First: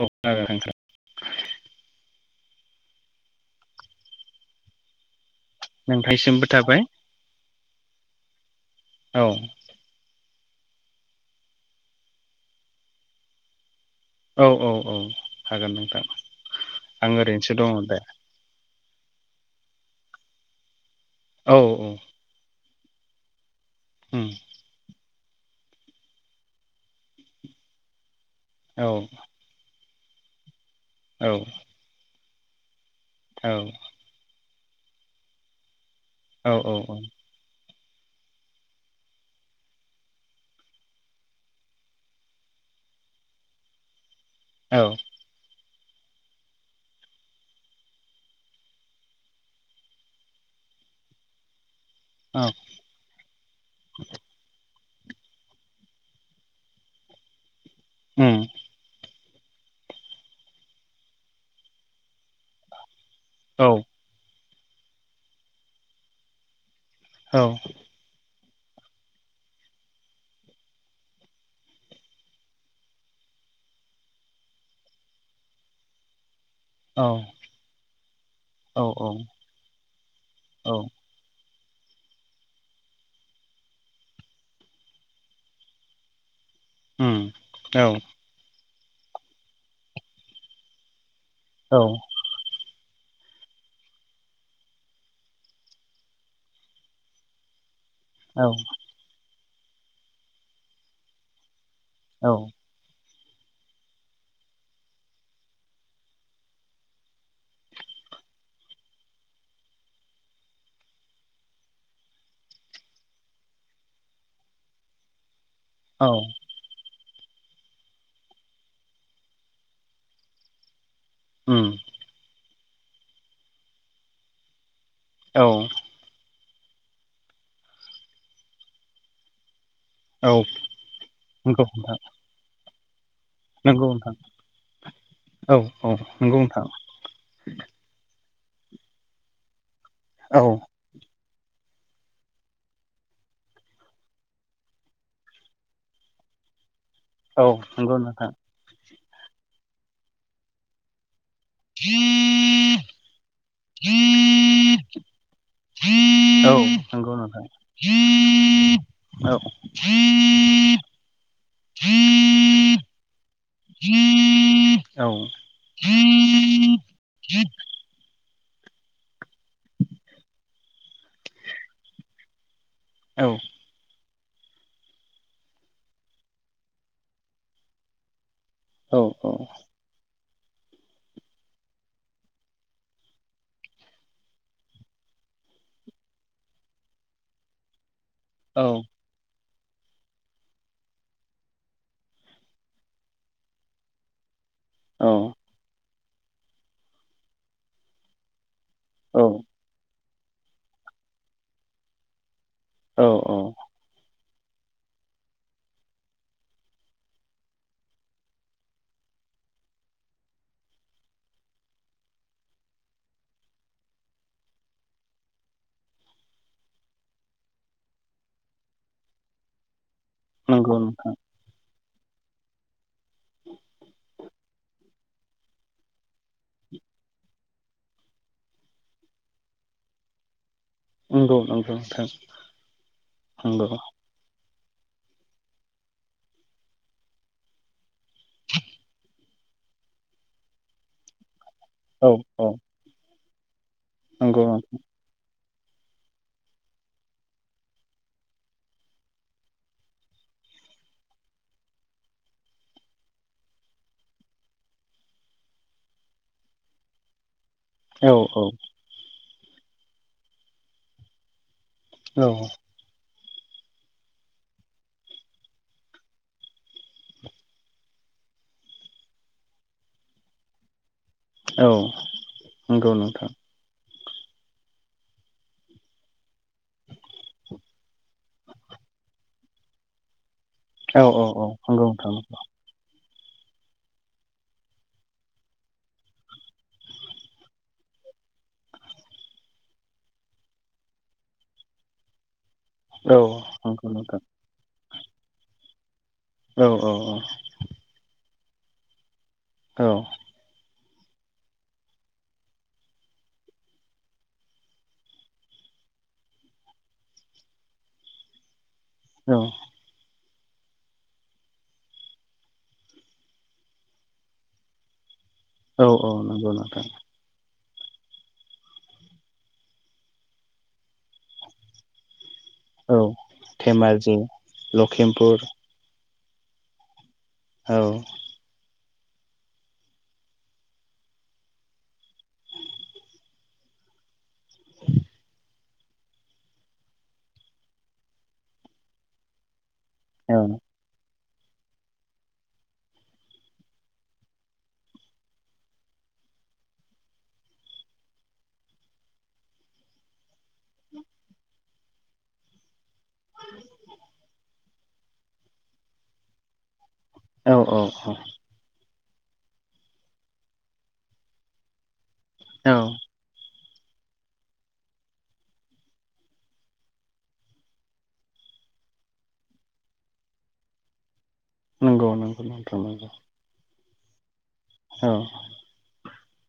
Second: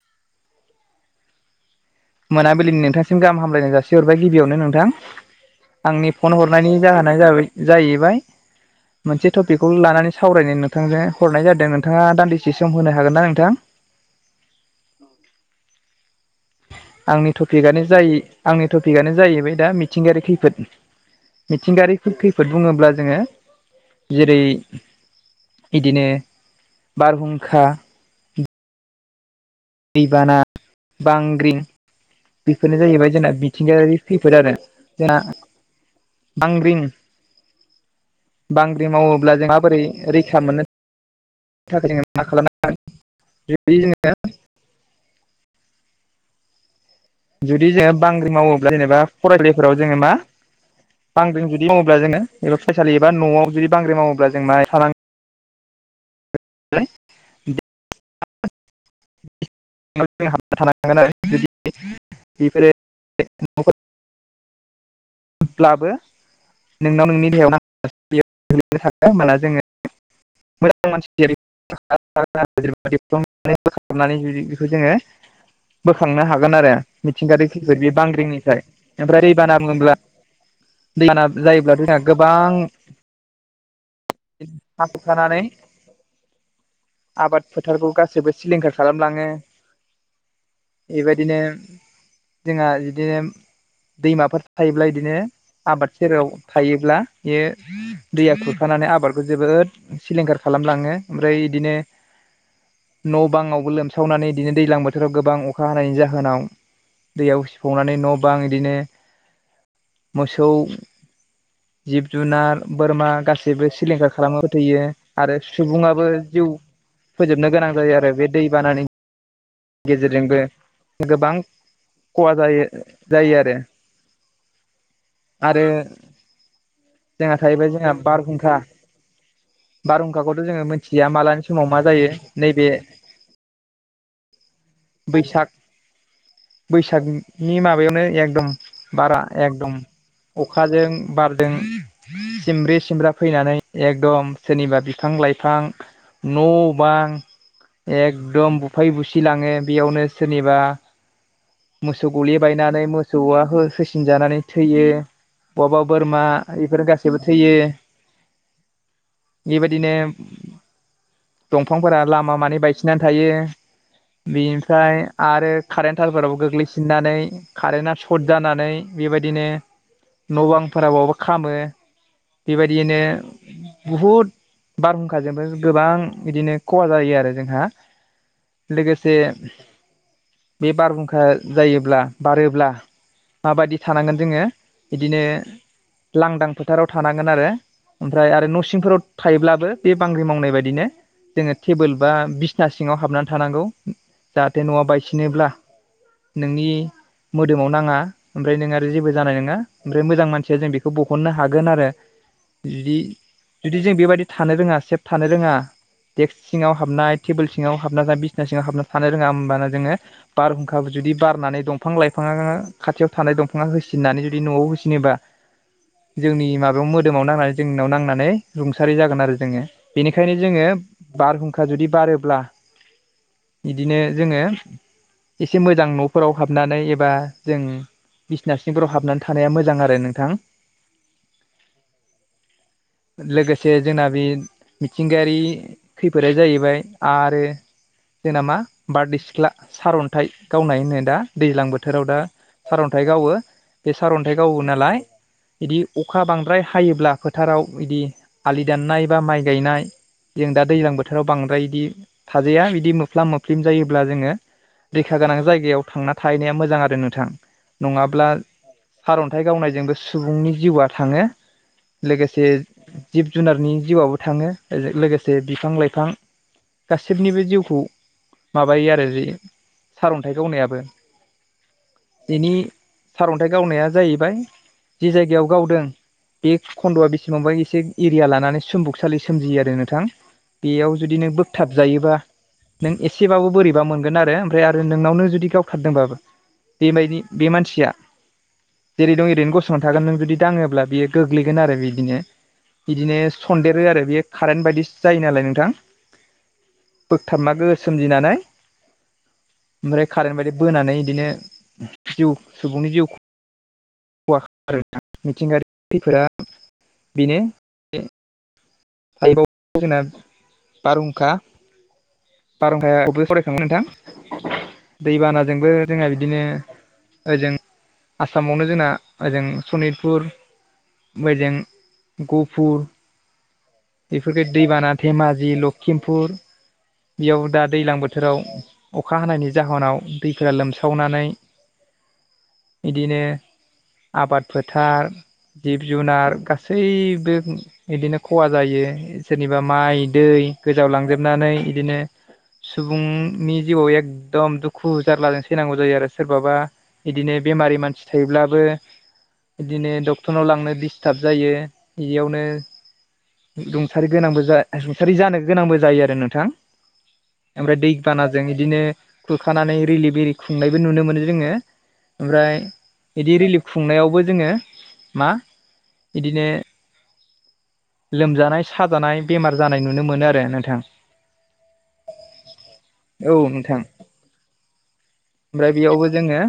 औ [unintelligible] नोंथां। मोनाबिलिनि नोंथांसिम गाहाम हामलायनाय जासिहरबाय गिबियावनो नोंथां आंनि फन नोंथांसिमबो हरनायनि थाबाय जाहोन नायजाबि जाहैबाय औ मोनसे‌ टपिक खौ लानानै सावरायनो नोंथांजों हरनाय जादों नोंथाङा दान्दिसे सम होनो हागोन ना नोंथां। औ-औ-औ हागोन नोंथां। आं आंनि ओरैनोसो दङ टपिकआनो दा जायि आंनि टपिकआनो जाहैबाय दा मिथिंगायारि खैफोद औ औ मिथिंगायारि खैफोद फोर बुङोब्ला जोङो उम जेरै बिदिनो बारहुंखा औ। दैबाना, औ बांग्रिं बेफोरनो जाहैबाय जोंना औ मिथिंगायारि खैफोद आरो जोंना औ उम बांग्रि-बांग्रिं मावोब्ला जों माबोरै रैखा मोननो थाखाय जोङो मा खाला [inaudible] गोन [inaudible] जोङो औ। जुदि जोङो बांग्रिं मावोब्ला जेनेबा फरायलायफोराव जोङो मा बांग्रिं जुदि मावोब्ला जोङो एबा फायसालि एबा न'आव जुदि बांग्रि मावोब्ला जों माहाइ थानांग ओम। [inaudible] बेफोरो [inaudible] ब्लाबो नोंनाव नोंनि देहायाव [inaudible] होमला जोङो मोजां मानसि [inaudible] बोखारनानै जुदि बेखौ जोङो बोखांनो हागोन आरो। औ मिथिंगायारि खैफोद बे बांग्रिंनिफ्राय औ औ उम ओमफ्राय दैबाना बुङोब्ला औ उम औ [inaudible] जायोब्ला जोंहा गोबां हा खुरखानानै आबाद नंगौ फोथारखौ गासैबो सिलिंखार खालामलाङो बेबायदिनो औ। जोंहा बिदिनो दैमाफोर थायोब्ला बिदिनो आबाद सेराव थायोब्ला बेयो दैया खुरखानानै आबादखौ जोबोद सिलिंखार खालामलाङो ओमफ्राय बिदिनो औ। न' बाङावबो लोमसावनानै बिदिनो दैज्लां बोथोराव गोबां अखा हानायनि जाहोनाव दैयाव सिफावनानै न' बां बिदिनो मोसौ जिब जुनार बोरमा गासैबो सिलिंखार खालामनो फोथैयो। आरो सुबुङाबो जिउ फोजोबनो गोनां जायो आरो बे दै बानानि गेजेरजोंबो गोबां खहा जायो जायो आरो आरो जोंहा थाहैबाय जोंहा बार हुंखा बारहुंखाखौथ' जोङो मिथिया मालानि समाव मा नोंथां जायो नैबे नंगौ नोंथां। बैसाग औ औ नंगौ नोंथां बैसाग नि माबायावनो एकदम बारा एकदम औ अखाजों बारजों सिमब्रि सिमब्रा फैनानै एकदम सोरनिबा बिफां लाइफां न' बां औ नंगौ नोंथां एकदम बुफाय बुसिलाङो बेयावनो सोरनिबा मोसौ गलि बायनानै मोसौआ हो-होसिनजानानै थैयो। बहाबा बोरमा औ बेफोर नंगौ गासैबो नोंथां। थैयो औ [inaudible] बेबायदिनो दंफांफोरा लामा मानै बायसिननानै थायो। बेनिफ्राय आरो कारेन्टारफोराव गोग्लैसिननानै कारेन्टआ सर्ट जानानै बेबायदिनो न' बांफोराबावबो खामो। बेबायदियैनो बहुद बारहुंखाजोंबो गोबां बिदिनो खहा जायो आरो जोंहा। लोगोसे बे बारहुंखा जायोब्ला बारोब्ला माबायदि थानांगोन जोङो बिदिनो लांदां फोथाराव थानांगोन आरो। ओमफ्राय आरो न' सिंफोराव थायोब्लाबो बे बांग्रि मावनाय बायदिनो जोङो टेबोल बा बिसना सिङाव हाबनानै थानांगौ जाहाथे न'आव बायसिनोब्ला नोंनि मोदोमाव नाङा। ओमफ्राय नों आरो जेबो औ जानाय नङा ओमफ्राय मोजां मानसिया जों बेखौ बहननो हागोन आरो। बिदि औ औ जुदि जों बेबायदि थानो रोङा सेफ थानो रोङा देक्स सिङाव हाबनाय टेबोल सिङाव हाब हाबना था बिसना सिंङाव हाब थानो रोङा ओमबाना जोङो बारहुंखा जुदि बारनानै दंफां लाइफाङा खाथियाव थानाय दंफाङा होसिननानै जुदि न'आव होसिनोबा जोंनि माबायाव मोदोमाव नांनानै जोंनाव नांनानै रुंसारि जागोन आरो जोङो। बेनिखायनो जोङो नंगौ नोंथां बारहुंखा जुदि बारोब्ला बिदिनो जोङो एसे मोजां न'फोराव हाबनानै एबा जों बिसिना सिंफोराव हाबनानै थानाया मोजां आरो नोंथां। नंगौ नंगौ नोंथां नंगौ लोगोसे जोंना बि मिथिंगायारि खैफोदा जाहैबाय आरो जेना मा बारदै सिख्ला सारन्थाइ गावनाय होनो दा दैज्लां बो थोराव औ दा औ सारअन्थाइ गावो बे सार'न्थाइ नंगौ औ गावो नालाय बिदि अखा बांद्राय हायोब्ला फोथाराव बिदि आलि दाननाय बा माइ गायनाय जों दा दैज्लां बोथोराव बांद्राय बिदि थाजाया बिदि मोफ्लाम मोफ्लिम जायोब्ला जोङो रैखा गोनां जायगायाव थांना थाहैनाया मोजां आरो नोंथां। नङाब्ला औ सारन्थाइ गावनायजोंबो सुबुंनि जिउआ थाङो लोगोसे औ जिब जुनारनि जिउआवबो थाङो लोगोसे बिफां लाइफां गासिबनिबो जिउखौ माबायो आरो जि सारन्थाइ गावनायाबो। औ बेनि नंगौ नोंथां सारन्थाइ गावनाया जाहैबाय जि जायगायाव गावदों बे खन्द'आ बेसेबांबा एसे एरिया लानानै सोम्बुकसालि सोमजियो आरो नोंथां। बेयाव औ जुदि औ नों औ बोगथाब नंगौ जायोबा नोंथां नों एसेबाबो बोरैबा मोनगोन आरो ओमफ्राय आरो नोंनावनो जुदि गावथारदोंबाबो बेबायदि बे मानसिया जेरै दं ओरैनो गसंनानै थागोन नों जुदि दाङोब्ला बियो गोग्लैगोन आरो बिदिनो। बिदिनो औ सन्देरो नंगौ आरो नोंथां बेयो कारेन्ट बायदिसो जायो नालाय नोंथां। औ औ। बोगथाबमा गोहो सोमजिनानै औ ओमफ्राय कारेन्ट बायदि बोनानै बिदिनो जिउ सुबुंनि जिउ खहा [inaudible] नोंथां मिथिंगायारि खैफोदा बेनो। औ [unintelligible] जोंना बारहुंखा बारहुंखायाबो [unintelligible] नोंथां दैबानाजोंबो जोंहा औ बिदिनो। नंगौ नोंथां ओजों आसामावनो जोंना ओजों सनितपुर मोजों गहफुर औ। धेमाजि बेफोरखो दैबाना लखिमपुर धेमाजि लखिमपुर बेयाव दा औ दैज्लां बोथोराव अखा हानायनि जाहोनाव दैफोरा लोमसावनानै बिदिनो आबाद फोथार जिब जुनार गासैबो बिदिनो खहा जायो सोरनिबा माइ दै गोजाव लांजोबनानै बिदिनो सुबुंनि जिउआव एखदम दुखु जारलाजों सैनांगौ जायो आरो सोरबाबा बिदिनो बेमारि मानसि थायोब्लाबो बिदिनो डक्टरनाव लांनो डिस्टार्ब जायो बेयावनो रुंसारि गोनांबो रुंसारि जानो गोनांबो जायो आरो नोंथां। औ ओमफ्राय औ दैबानाजों इदिनो खुरखानानै रिलि बिरि खुंनायबो नुनो मोनो जोङो। ओमफ्राय औ बिदि रिलिफ खुंनायावबो जोङो मा बिदिनो लोमजानाय साजानाय बेमार जानाय नुनो मोनो आरो नोंथां। नंगौ नंगौ नोंथां नंगौ। औ नोंथां। औ। ओमफ्राय बेयावबो जोङो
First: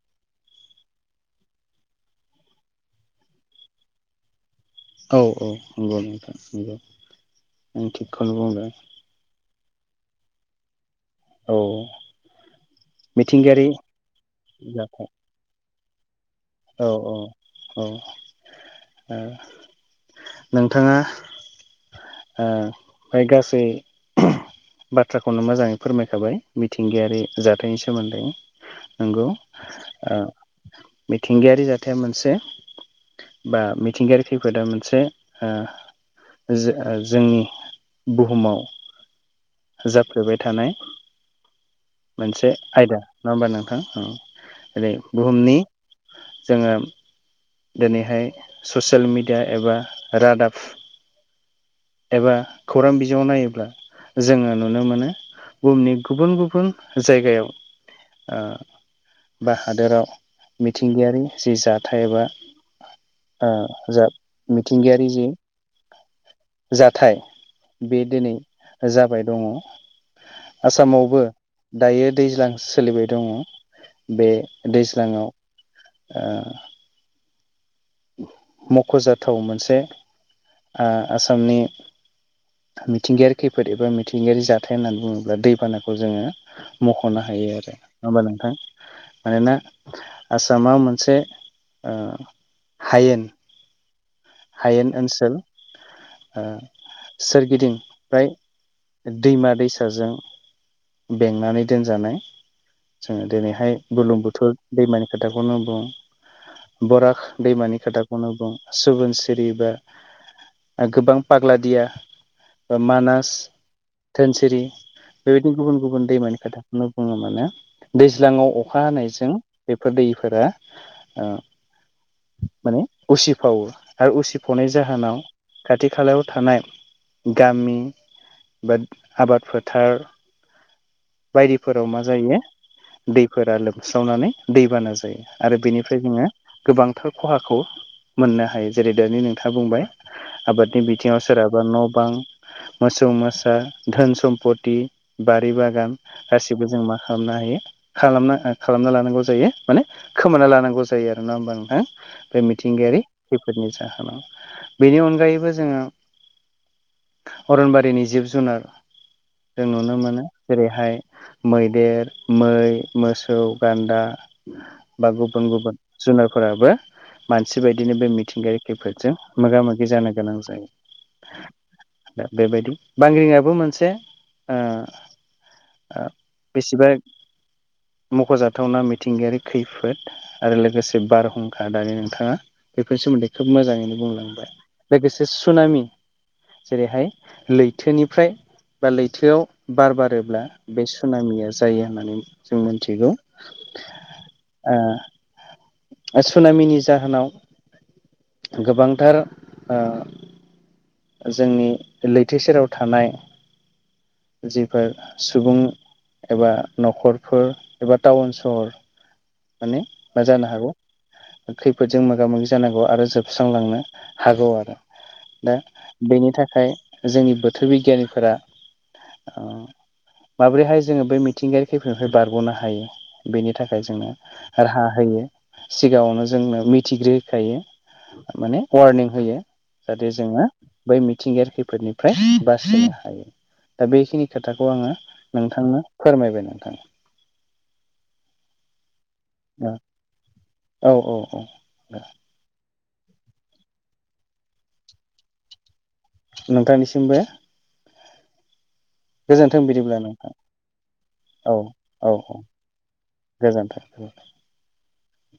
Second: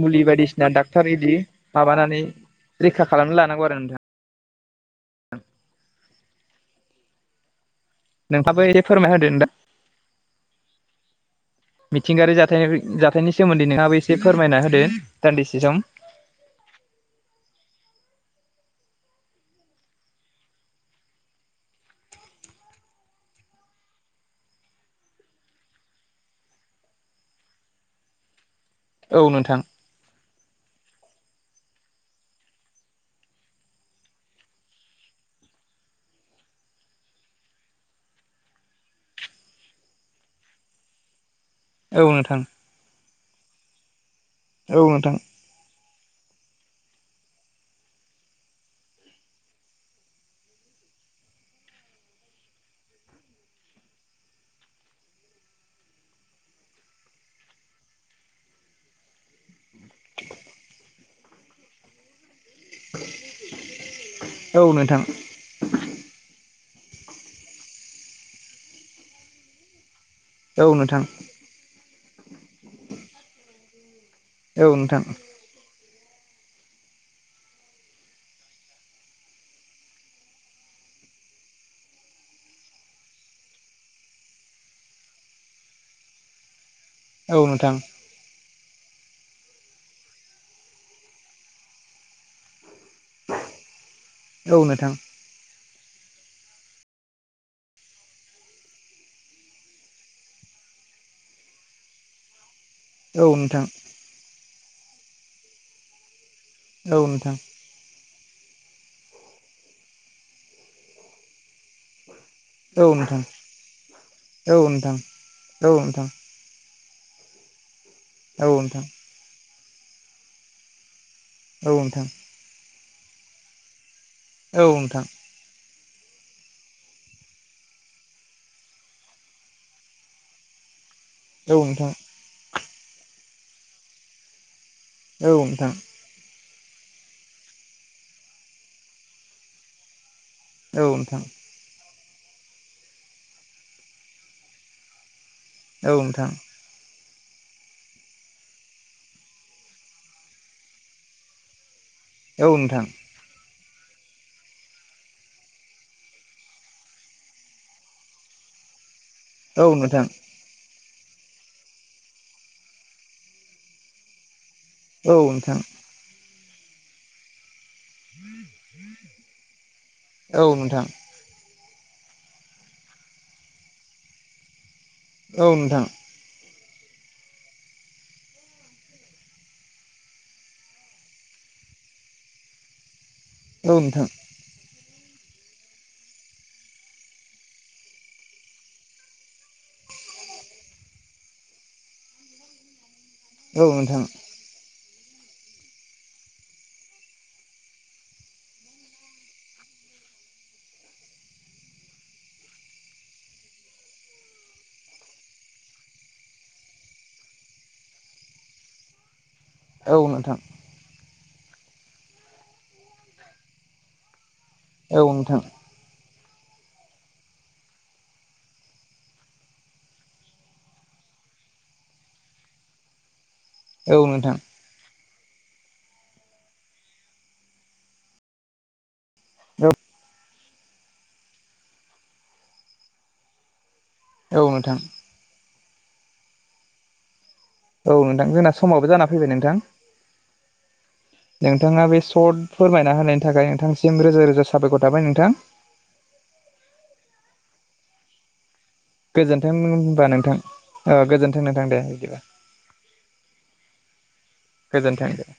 मुलि बायदिसिना डाक्टर इदि माबानानै रैखा खालामनो लानांगौ आरो नोंथाङा। औ औ नंगौ नोंथां नंगौ [unintelligible] नोंहाबो एसे फोरमाय होदो दां। औ मिथिंगायारि जाथाय जाथायनि मिथिंगायारि सोमोन्दै नोंहाबो एसे फोरमायना होदो जाथाय दान्दिसे सम। औ औ औ ओ नोंथाङा ओ बे गासै बाथ्राखौनो मोजाङै फोरमायखाबाय मिथिंगायारि जाथायनि सोमोन्दै। औ नंगौ नोंथां ओ मिथिंगायारि जाथाया मोनसे बा मिथिंगायारि खैफोदा मोनसे ओ जो जोंनि बुहुमाव जाफ्लेबाय थानाय औ नोंथां मोनसे आयदा नङा होमबा नोंथां औ ओरै नोंथां बुहुमनि जोङो दिनैहाय ससियेल मिडिया एबा रादाब एबा खौरां बिजोङाव नायोब्ला जोङो नुनो मोनो बुहुमनि गुबुन गुबुन जायगायाव ओ बा हादोराव मिथिंगायारि जि जाथाय एबा ओ जा औ नोंथां मिथिंगायारि जि जाथाय बे दिनै जाबाय दङ औ नोंथां आसामावबो दायो दैज्लां सोलिबाय दङ बे औ नोंथां दैज्लाङाव अ मख'जाथाव मोनसे ओ आसामनि मिथिंगायारि खैफोद एबा मिथिंगायारि जाथाय होननानै बुङोब्ला दैबानाखौ जोङो मख'नो औ नोंथां औ हायो नोंथां आरो होम्बा नोंथां मानोना आसामाव मोनसे हायेन औ हायेन नोंथां ओनसोल ओ सोरगिदिं फ्राय दैमा दैसाजों बेंनानै दोनजानाय जोङो औ नोंथां दिनैहाय बुरलुंबुथुर दैमानि खोथाखौनो बुं बराग दैमानि खोथाखौनो बुं सुबुनसिरि बा गोबां पाग्ला दिया ओ औ नोंथां औ नोंथां मानास धोनसिरि औ नोंथां औ नोंथां बेबायदिनो औ गुबुन गुबुन नोंथां दैमानि खोथा बेखौनो बुङो माने औ नोंथां दैज्लाङाव अखा हानायजों बेफोर दैफोरा ओ औ नोंथां माने उसिफावो आरो उसिफावनाय जाहोनाव खाथि खालायाव थानाय गामि बा आबाद फोथार बायदिफोराव नोंथां औ मा जायो दैफोरा लोमस्रावनानै दैबाना जायो आरो नोंथां बेनिफ्राय जोङो गोबांथार खहाखौ मोननो हायो जेरै दानि नोंथाङा बुंबाय औ आबादनि बिथिङाव नोंथां सोरहा बा न' बां मोसौ मोसा धोन सम्पथि बारि औ बागान नोंथां गाबसिबो जों मा खालामनो हायो खालामना खालामना लानांगौ जायो माने खोमाना लानांगौ जायो आरो नङा होमबा नोंथां। बे औ नोंथां मिथिंगायारि खैफोदनि जाहोनाव बेनि अनगायैबो जोङो अरनबारिनि जिब जुनार औ जों नुनो नोंथां मोनो। बेहाय मैदेर मै मोसौ गान्दा बा औ गुबुन नोंथां गुबुन जुनारफोराबो मानसि बायदिनो बे मिथिंगायारि खैफोदजों मोगा मोगि जानो गोनां औ जायो। नोंथां दा बेबायदि बांग्रिंआबो मोनसे ओ औ नोंथां ओ बेसेबा मख'जाथावना मिथिंगायारि खैफोद आरो लोगोसे बारहुंखा दानि नोंथाङा बेफोरनि सोमोन्दै खोब औ नोंथां मोजाङैनो बुंलांबाय। लोगोसे सुनामि जेरैहाय लैथोनिफ्राय बा लैथोआव बार बारो ब्ला बे सुनामिया जायो होननानै जों मिथिगौ। औ नोंथां। ओ सुनामिनि जाहोनाव गोबांथार ओ जोंनि लैथो सेराव थानाय जिफोर सुबुं एबा न'खरफोर एबा टाउन सहर माने औ नोंथां औ मा नोंथां जानो हागौ खैफोदजों मोगा मोगि जानांगौ आरो जोबस्रांलांनो हागौ आरो। औ नोंथां। दा बेनि थाखाय जोंनि बोथोर बिगियानिफोरा उम माब्रैहाय जोङो बे मिथिंगायारि खैफोदनिफ्राय बारग'नो हायो बेनि थाखाय जोंनो राहा होयो सिगाङावनो जोंनो मिथिग्रोहोखायो माने वारनिं होयो जाहाथे जोङो बै मिथिंगायारि खैफोदनिफ्राय बासायनो हायो। दा बेखिनि औ खोथाखौ नोंथां आङो नोंथांनो फोरमायबाय नोंथा। औ नोंथां जोंना समावबो जाना फैबाय नोंथां औ औ औ नोंथाङा बे सर्ट फोरमायना होनायनि थाखाय नोंथांसिम रोजा रोजा साबायखर थाबाय नोंथां। नोंथांनिसिमबो। गोजोन्थों बिदिब्ला होनबा नोंथां ओ गोजोन्थों नोंथाङा औ नोंथां दे औ बिदिबा औ। गोजोन्थों। गोजोन्थों।